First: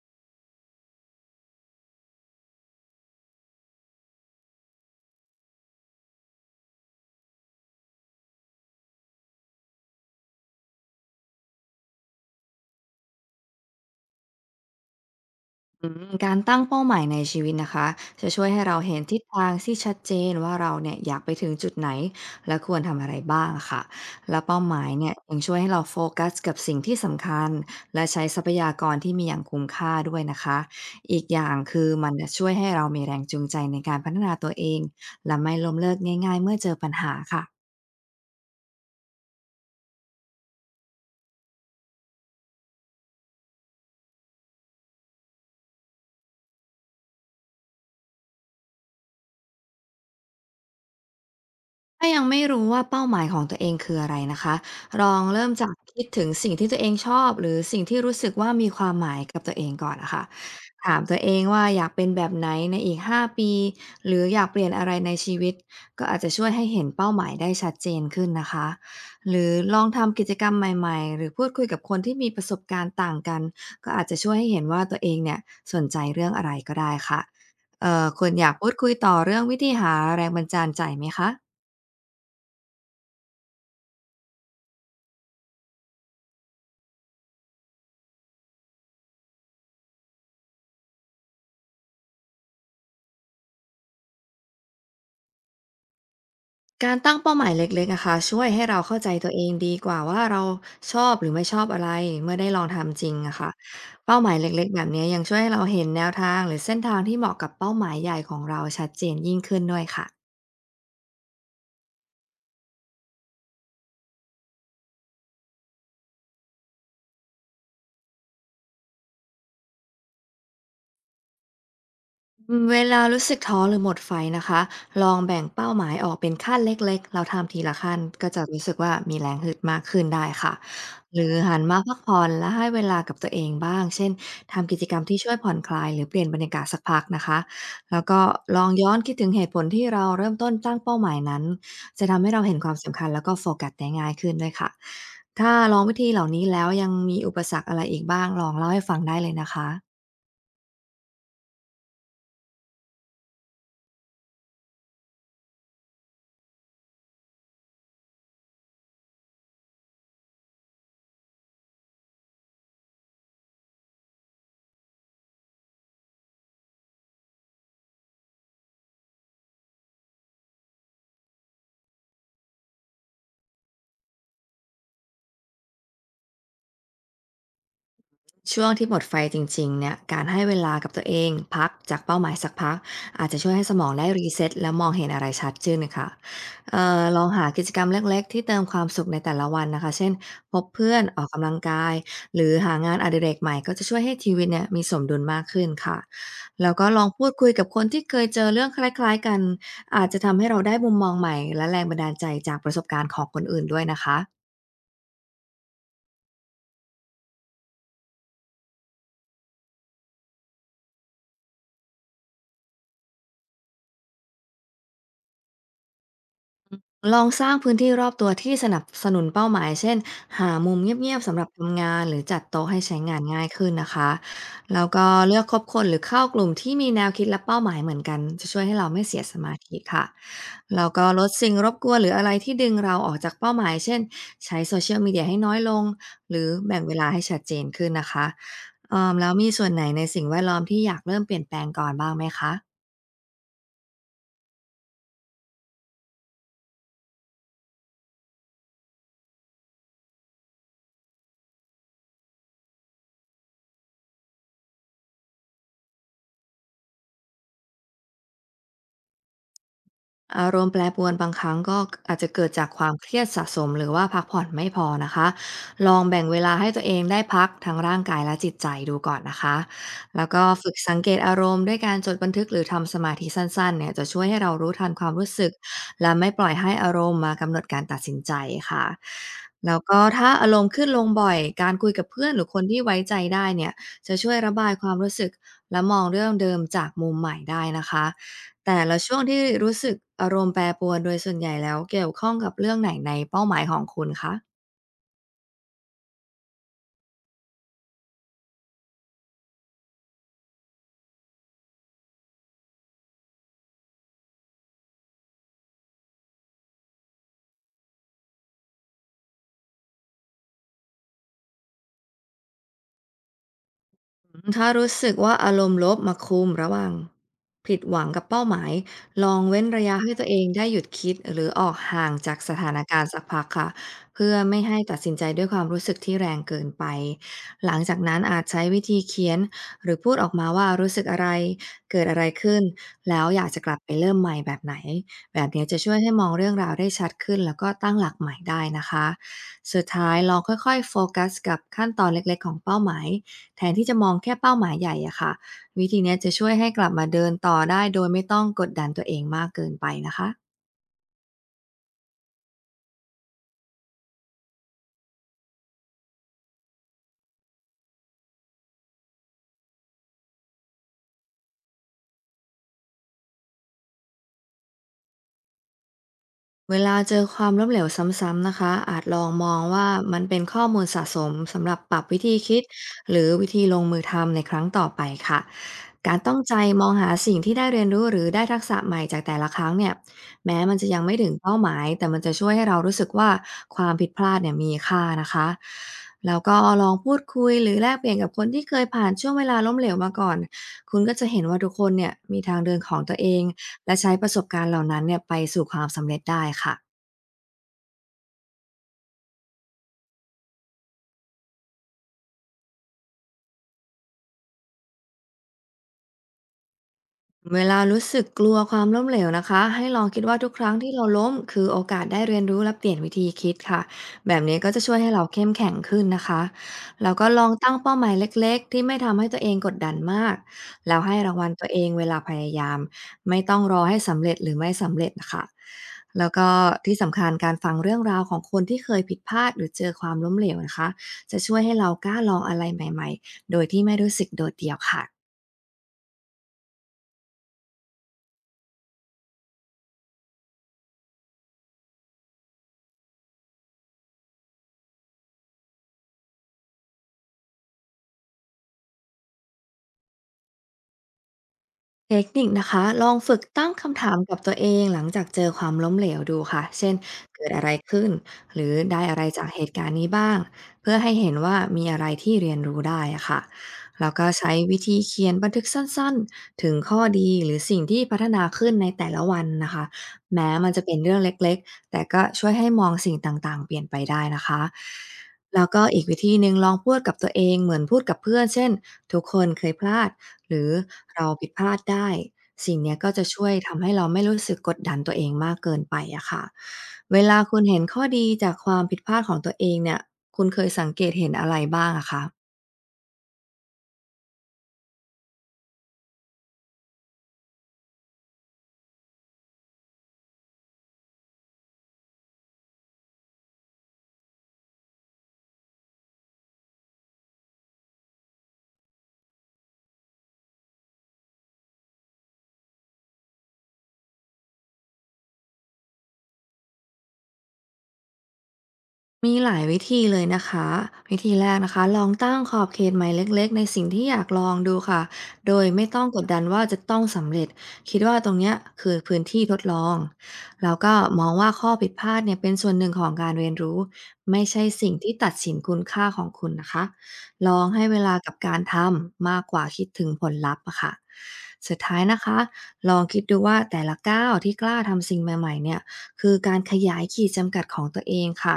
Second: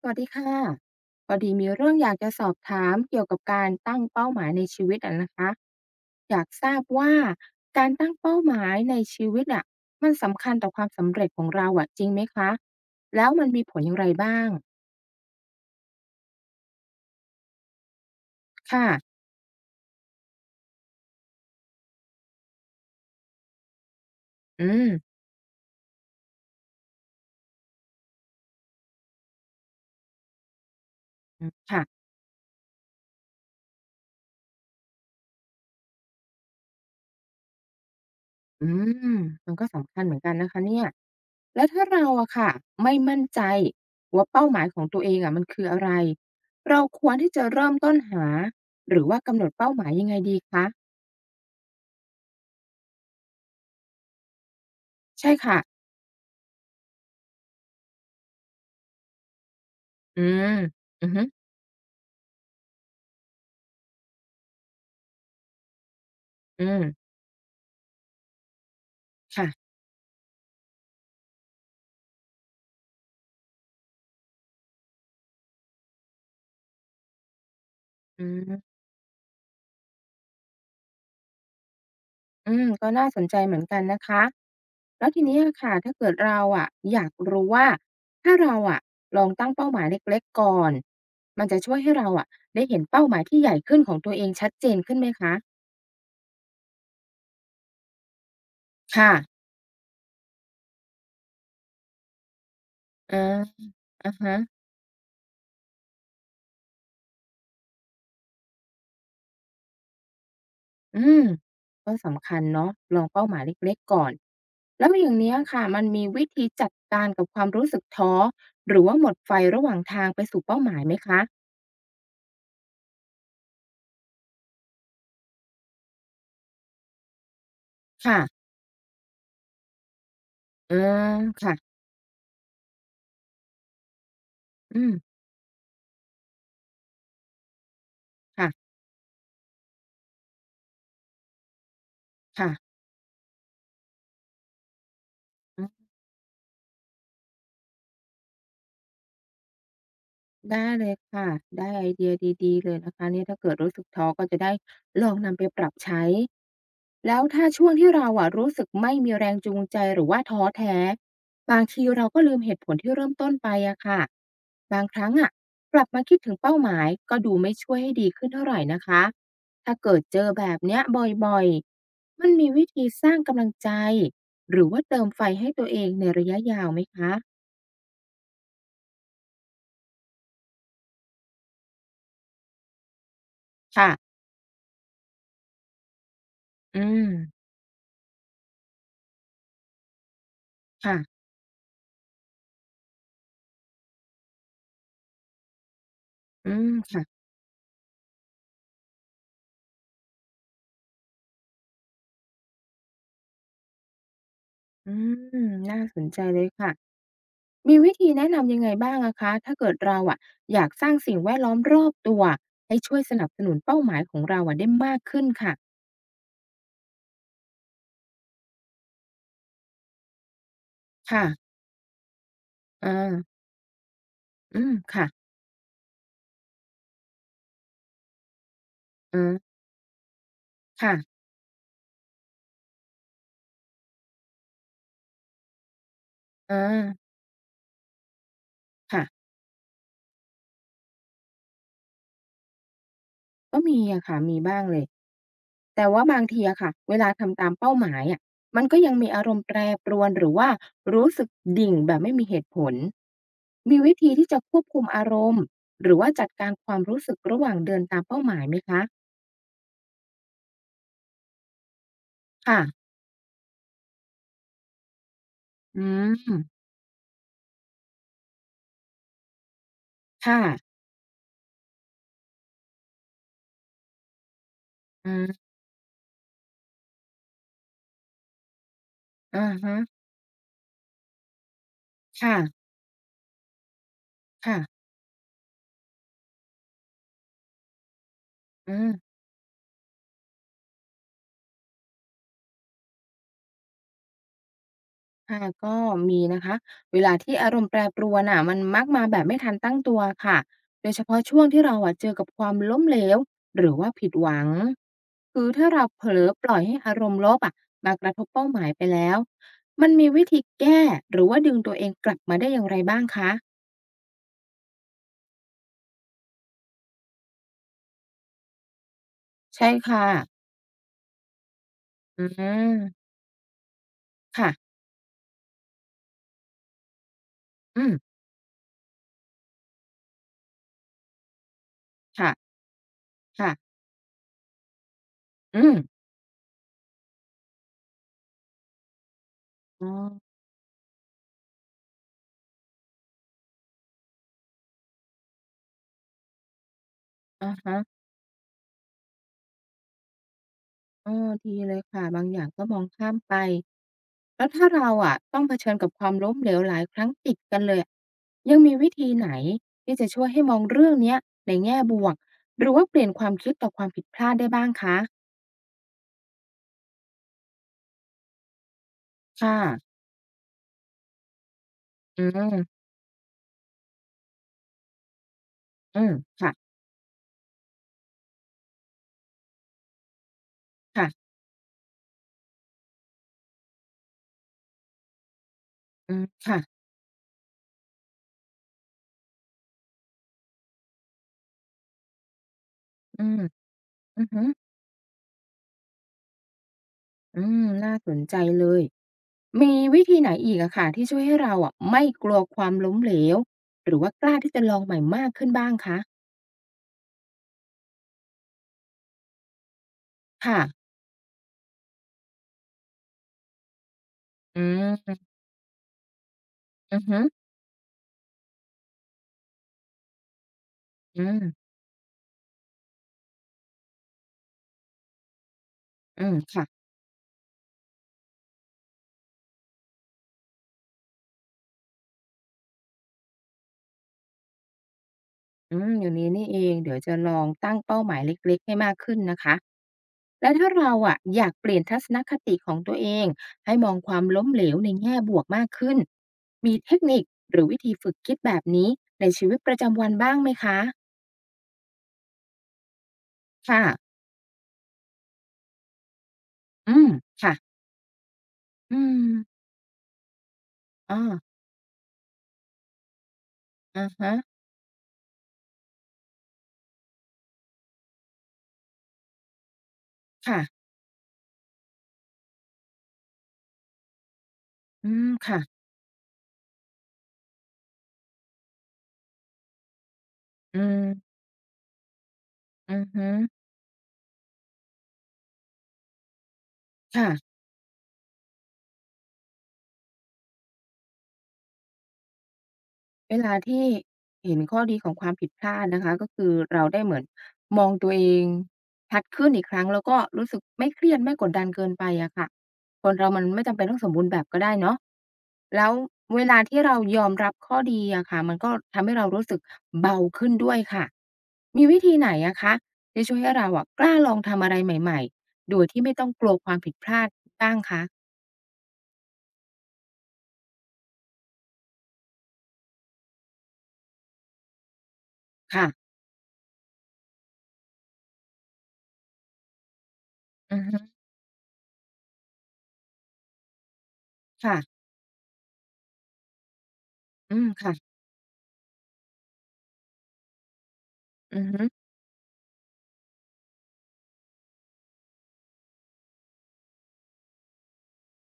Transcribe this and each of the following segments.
สวัสดีค่ะพอดีมีเรื่องอยากจะสอบถามเกี่ยวกับการตั้งเป้าหมายในชีวิตอะนะคะอยากทราบว่าการตั้งเป้าหมายในชีวิตอะมันสำคัญต่อความสำเร็จของเราอะจริงไหมคะแล้วมันมีผลอย่างไรบ้างการตั้งเป้าหมายในชีวิตนะคะจะช่วยให้เราค่ะเห็นทิศทางที่ชัดเจนว่าเราเนี่ยอยากไปถึงจุดไหนและควรทำอะไรบ้างอะค่ะและเป้าอืหมามยเนี่ยยังช่วยให้เราโฟกัสกับสิ่งที่สำคัญและใช้ทรัพยากรที่มีอย่างคุ้มค่าด้วยนะคะอีกอย่างคืค่ะอมันจะช่วยให้เรามีแรงจูงใจในการพัฒนาตัวเองและไม่ล้มเลิกง่ายๆเมื่อเจอปัญหาค่ะ อืมมันก็สำคัญเหมือนกันนะคะเนี่ยแล้วถ้าเราอะค่ะไม่มั่นใจว่าเป้าหมายของตัวเองอะมันคืออะไรเราควรที่จะเริ่มต้นหาหรือว่ากำหนดเป้าหมายยังไงดีคะถ้ายังไม่รู้ว่าเป้าหมายของตัวเองคืออะไรนะคะลองใช่เริ่มค่ะ จากคิดถึงสิ่งที่ตัวเองชอบหรือสิ่งที่รู้สึกว่ามีความหมายกับตัวเองก่อนนะอืคะมถามอือตัวฮึเองว่าอยากเป็นแบบไหนในอีก5 ปีหรืออยากเปลี่ยนอะไรในชีวิตก็อาจจะช่วยอืให้เห็มนเป้าหมายได้ชัดเจนขึ้นนะคะหรือค่ะลองทำกิจกรรมใหม่ๆหรือพูดคุยกับคนที่มีประสบการณ์ต่างกันก็อาจจะช่วยให้เห็นว่าตัวเองเนี่ยสนใจเรื่องอะไรก็ได้ค่ะอืคุณอยากมพูดคุยต่อเรื่องวิธีหาแรงบันดาลใจไหมคะ อืมก็น่าสนใจเหมือนกันนะคะแล้วทีเนี้ยค่ะถ้าเกิดเราอะอยากรู้ว่าถ้าเราอะลองตั้งเป้าหมายเล็กๆก่อนมันจะช่วยให้เราอะได้เห็นเป้าหมายที่ใหญ่ขึ้นของตัวเองชัดเจนขึ้นไหมคะการตั้งเป้าหมายเล็กๆนะคะช่วยให้เราเข้าใจค่ะตัวเองดีกว่าว่าเราชอบหรือไม่ชอบอะไรเมื่อได้ลองทำจริงอานะคะอะเป้าหมาฮะยเล็กๆแบบนี้ยังช่วยให้เราเห็นแนวทางหรือเส้นทางที่เหมาะกับเป้าหมายใหญ่ของเราชัดเจนยิ่งขึ้นด้วยค่ะ อืมก็สำคัญเนาะลองเป้าหมายเล็กๆก่อนแล้วอย่างเนี้ยค่ะมันมีวิธีจัดการกับความรู้สึกท้อหรือว่าหมดไฟระหว่างทางไปสู่เป้าหมายไหมคะเวลารู้สึกท้อหรือหมดไฟนะคะลองแบ่งเป้าหมายออกเป็นขั้นเล็กๆเราทำทีละขั้นก็จะค่ะ รู้สึกว่ามีแรงฮึดมากขึ้นได้ค่ะอาหรือค่ะหันมาพักผ่อนและให้เวลากับตัวเองบ้างเช่นทำกิจอืกรรมมที่ช่วยผ่อนคลายหรือเปลี่ยนบรรยากาศสักพักนะคะแล้วก็ลองค่ะย้อนคิดถึงเหตุผลที่เราเริ่มต้นตั้งเป้าหมายนั้นจะทำให้เราเห็นควาค่ะมสำคัญแล้วก็โฟกัสได้ง่ายขึ้นด้วยค่ะถ้าอืลองมวิธีเหล่านี้แล้วยังมีอุปสรรคอะไรอีกบ้างลองเล่าให้ฟังได้เลยนะคะ ได้เลยค่ะได้ไอเดียดีๆเลยนะคะเนี่ยถ้าเกิดรู้สึกท้อก็จะได้ลองนำไปปรับใช้แล้วถ้าช่วงที่เราอะรู้สึกไม่มีแรงจูงใจหรือว่าท้อแท้บางทีเราก็ลืมเหตุผลที่เริ่มต้นไปอะค่ะบางครั้งอะกลับมาคิดถึงเป้าหมายก็ดูไม่ช่วยให้ดีขึ้นเท่าไรนะคะถ้าเกิดเจอแบบเนี้ยบ่อยๆมันมีวิธีสร้างกำลังใจหรือว่าเติมไฟให้ตัวเองในระยะยาวไหมคะ ช่วงที่หมดไฟจริงๆเนี่ย การให้เวลากับตัวเองพักจากเป้าหมายสักพักอาจจะช่วยให้สมองได้ค่ะ รีเซ็ตและมองเห็นอะไรชัดขึ้นค่ะอืลองม หากิจกรรมเล็กๆที่เติมความสุขในแต่ละวันนะคะเช่นพบเพื่ค่ะ อนออกกำลังกายหรือหางานอดิเรกใหม่ก็จะช่วยให้ชีวิตเนี่ยมีสมดุลมากขึ้นค่ะอืม แล้วก็ลองค่ะ พูดคุยกับคนที่เคยเจอเรื่องคล้ายๆกันอาจจะทำให้เราได้มุมมองใหม่และแรงบันดาลใจจากประสบการณ์ของคนอื่นด้วยนะคะ อืม น่าสนใจเลยค่ะ มีวิธีแนะนำยังไงบ้างอะคะถ้าเกิดเราอะอยากสร้างสิ่งแวดล้อมรอบตัวให้ช่วยสนับสนุนเป้าหมายของเราอะได้มากขึ้นค่ะ ลองสร้างพื้นที่รอบตัวที่สนับสนุนเป้าหมายเช่นหามุมเงียบๆสำหรับค่ะทำงานหรือจัดโต๊ะให้เออใช้งานง่ายขึ้นนะคะอืม แล้วก็ค่ะเลือกคบคนหรือเข้ากลุ่มที่มีแนวคิดและเป้าหมายเหมือนกันจะช่วยให้เราไม่เอเสียอสมาธิค่ะแล้วค่ะก็ลดสิ่งรบกวนหรืออะไรที่ดึงเราออกจากเป้าหมายเช่นใช้โซเชียลมีเดียให้น้อยลงหรือเออแบ่งเวลาให้ชัดเจนขึ้นนะคะเอิ่มค่ะ แล้วมีส่วนไหนในสิ่งแวดล้อมที่อยากเริ่มเปลี่ยนแปลงก่อนบ้างไหมคะ ก็มีอะค่ะ มีบ้างเลย แต่ว่าบางทีอะค่ะเวลาทำตามเป้าหมายอะมันก็ยังมีอารมณ์แปรปรวนหรือว่ารู้สึกดิ่งแบบไม่มีเหตุผลมีวิธีที่จะควบคุมอารมณ์หรือว่าจัดการความรู้สึกระหว่างเดินตามเป้าหมายไหมคะอารมณ์แปรปรวนบางครั้งก็อาจจะเกิดค่ะจากความเครียดสะสมหรือว่าพักผ่อนไม่พอนะคะอืลองมแบ่งเวลาให้ตัวเองได้พักทั้งร่างกายและจิตใจดูก่อนนะคะแล้วค่ะก็ฝึกสังเกตอารมณ์ด้วยการจดบันทึกหรือทำสมาธิสั้นๆเนี่ยจะช่วยให้เรารู้ทันควาอืมรู้สึกมและไม่ปล่อยให้อารมณ์มากำหนดการตัดสินใจค่ะอะฮะแล้วก็ถ้าอารมณ์ขึ้นลงบ่อยการคุยกับเพื่อนหรือคค่ะนที่ไว้ใจได้เนี่ยจะช่วยระบายค่ะความรู้สึกและมองเรื่องเดิมจากมุมใหม่ได้นะคะ อืแต่ละม ช่วงที่รู้สึกอารมณ์แปรปรวนโดยส่วนใหญ่แล้วเกี่ยวข้องกับเรื่องไหนในเป้าหมายของคุณคะ ค่ะก็มีนะคะเวลาที่อารมณ์แปรปรวนอ่ะมันมักมาแบบไม่ทันตั้งตัวค่ะโดยเฉพาะช่วงที่เราอะเจอกับความล้มเหลวหรือว่าผิดหวังคือถ้าเราเผลอปล่อยให้อารมณ์ลบอะมากระทบเป้าหมายไปแล้วมันมีวิธีแก้หรือว่าดึงตัวเองกลับมาได้อย่างไรบ้างคะถ้ารู้สึกว่าอารมณ์ลบมาคุมระหว่างผิดหวังกับเป้าหมายลองเว้นใช่ระยะค่ะให้ตัวเองได้หยุดคิดหรือออกห่างอืจากสถานการณ์มสักพักค่ะเพื่อค่ะไม่ให้ตัดสินใจด้วยความรู้สึกที่แรงเกินไปหลังอืมจากนั้นอาจใช้วิธีเขียนหรือพูดออกมาว่ารู้สึกอะไรเกิดอะไรค่ะขึ้นแล้วอยากจะกค่ะลับไปเริ่มใหม่แบบไหนแบบอืนี้จะมช่วยให้มองเรื่องราวได้ชัดขึ้นแล้วก็ตั้งหลักใหม่ได้นะคะสุดอ๋อท้ายลองค่อยๆโฟกัสกับขั้นตอนเล็กๆของเป้าหมาย แทนที่จะมองแค่เป้าหมายใหญ่อะค่ะวิธีเนี้ยจะช่วยให้กลับมาเดินอะต่อฮะ ได้โดยไม่ต้องกดดันตัวเองมากเกินไปนะคะ เออดีเลยค่ะ บางอย่างก็มองข้ามไปแล้วถ้าเราอะต้องเผชิญกับความล้มเหลวหลายครั้งติดกันเลยยังมีวิธีไหนที่จะช่วยให้มองเรื่องเนี้ยในแง่บวกหรือว่าเปลี่ยนความคิดต่อความผิดพลาดได้บ้างคะเวลาเจอความล้มเหลวซ้ำๆนะคะอาจลองมอค่ะงว่ามันเป็นข้อมูลสะสมสำหรับปรับวิอืธีคิดมหรือวิธีลงมือทำในครั้งต่อไปค่ะอืมการตั้งค่ะใจมองหาสิ่งที่ได้เรียนรู้หรือได้ทักษะใหม่จากแต่ละครั้งเนี่ยแม้มันจะยังไม่ถึค่ะงเป้าหมายแต่มันจะช่วยให้เรารู้สึกว่าความผิดพลาดเนี่ยมีค่านะคะอืมแล้วก็ค่ะลองพูดคุยหรือแลกเปลี่ยนกับคนที่เคยผ่านช่วงเวลาล้มเหลวมาก่อนคุณก็จะเห็นว่าทุกคนเนี่ยมีทางเดินของตัวอืเอมง และใช้อืปอระสฮึบการณ์เหล่านั้นเนี่ยไปสู่ความสำเร็จได้ค่ะ อืมน่าสนใจเลย มีวิธีไหนอีกอะค่ะที่ช่วยให้เราอะไม่กลัวความล้มเหลวหรือว่ากล้าที่จะลองใหม่มากขึ้นบ้างคะเวลารู้สึกกลัวความล้มเหลวนะคะให้ลองคิดว่าทุกค่ะครั้งที่เราล้มคือโอกาสได้เรียนรู้และเปลี่ยนวิธีคิดค่ะแบบนี้อืก็จะช่วยให้มเราเข้มแข็งขึ้นนะคะอือแล้วฮึ ก็ลองตั้งเป้าหมายเล็กๆที่ไม่ทำให้ตัวเองกดดันมากแล้วให้อืรางมวัลตัวเองเวลาพยายามไม่ต้องรอให้สำเร็จหรือไม่สำเร็จนะคะอืแล้วมก็ค่ะที่สำคัญการฟังเรื่องราวของคนที่เคยผิดพลาดหรือเจอความล้มเหลวนะคะจะช่วยให้เรากล้าลองอะไรใหม่ๆโดยที่ไม่รู้สึกโดดเดี่ยวค่ะ อืมอย่างนี้นี่เองเดี๋ยวจะลองตั้งเป้าหมายเล็กๆให้มากขึ้นนะคะแล้วถ้าเราอะอยากเปลี่ยนทัศนคติของตัวเองให้มองความล้มเหลวในแง่บวกมากขึ้นมีเทคนิคหรือวิธีฝึกคิดแบบนี้ในชีวิตประจำวันบ้างไหมคะเทคนิคนะคะ ลองฝึกตั้งคำถาค่ะมกับตัวเองหลังจากเจอความล้มเหลวดูค่ะ เช่อืน มเกิดค่ะอะไรขึ้น หรือได้อือะไรมจากเหตุการณ์นี้บ้าง เพื่อให้อ้อเห็นว่ามีอะไรที่เรียนรู้ได้อะค่ะ อะแล้วก็ฮะใช้วิธีเขียนบันทึกสั้นๆ ถึงข้อดีหรือสิ่งที่พัฒนาขึ้นในแต่ละวันนะคะ แม้มันจะค่ะเป็นเรื่องเล็กๆ แต่ก็ช่วยให้มองสิ่งต่างๆเปลี่ยนไปได้นะคะอืมค่ะแล้วก็อีกวิธีหนึ่งลองพูดกับตัวเองเหมือนพูดกับเพื่อนเช่นทุกคนเคยพลาด หรืออืมเราผิดพลาดได้สิ่งอืเนี้ยอก็จะฮึช่วยทำให้เราไม่รู้สึกกดดันตัวเองมากเกินไปอะค่ะเวลาค่ะ คุณเห็นข้อดีจากความผิดพลาดของตัวเองเนี่ยคุณเคยสังเกตเห็นอะไรบ้างอะคะ เวลาที่เห็นข้อดีของความผิดพลาดนะคะก็คือเราได้เหมือนมองตัวเองชัดขึ้นอีกครั้งแล้วก็รู้สึกไม่เครียดไม่กดดันเกินไปอะค่ะคนเรามันไม่จำเป็นต้องสมบูรณ์แบบก็ได้เนาะแล้วเวลาที่เรายอมรับข้อดีอะค่ะมันก็ทำให้เรารู้สึกเบาขึ้นด้วยค่ะมีวิธีไหนอะคะที่ช่วยให้เราอะกล้าลองทำอะไรใหม่ๆโดยที่ไม่ต้องกลัวความผิดพลาดบ้างคะมีหลายวิธีเลยนะคะวิธีแรกนะคะลองตั้งขอบเขตใหม่เล็กๆในสิ่งที่อยากลองดูค่ะโดยไม่ค่ะต้องกดดันว่าจะต้องสำเร็จคิดว่าตรงเนี้ยคือพื้นที่ทดลองแล้วอือก็ฮึมองว่าข้อผิดพลาดเนี่ยเป็นส่วนหนึ่งของการเรียนรู้ไม่ใช่ค่ะสิ่งที่ตัดสินคุณค่าของคุณนะคะลอืองมให้เวค่ะลากับการทำมากกว่าคิดถึงผลลัพธ์อะค่ะอือสุดฮึท้ายนะคะลองคิดดูว่าแต่ละก้าวที่กล้าทำสิ่งใหม่ๆเนี่ยคือการขยายขีดจำกัดของตัวเองค่ะ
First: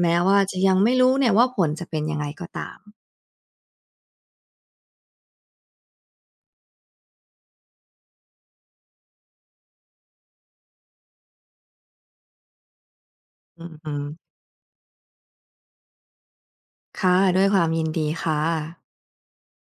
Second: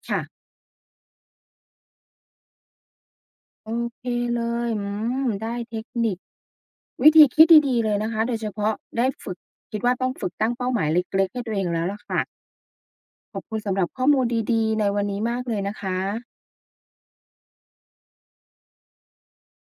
แม้ว่าค่ะ จะยังไม่รู้เนี่ยว่าผลจะเป็นยังไงก็ตามโอเคเลยอืมได้เทคนิควิธีคิดดีๆเลยนะคะ โดยเฉพาะได้ฝึกคิดว่าต้องฝึกตั้งเป้าหมายเล็กๆให้ตัวเองแล้วล่ะค่ะขอบคุณอือสำหรับฮึข้อมูลดีๆในวันนี้มากเลยนะคะค่ะ ด้วยความยินดีค่ะ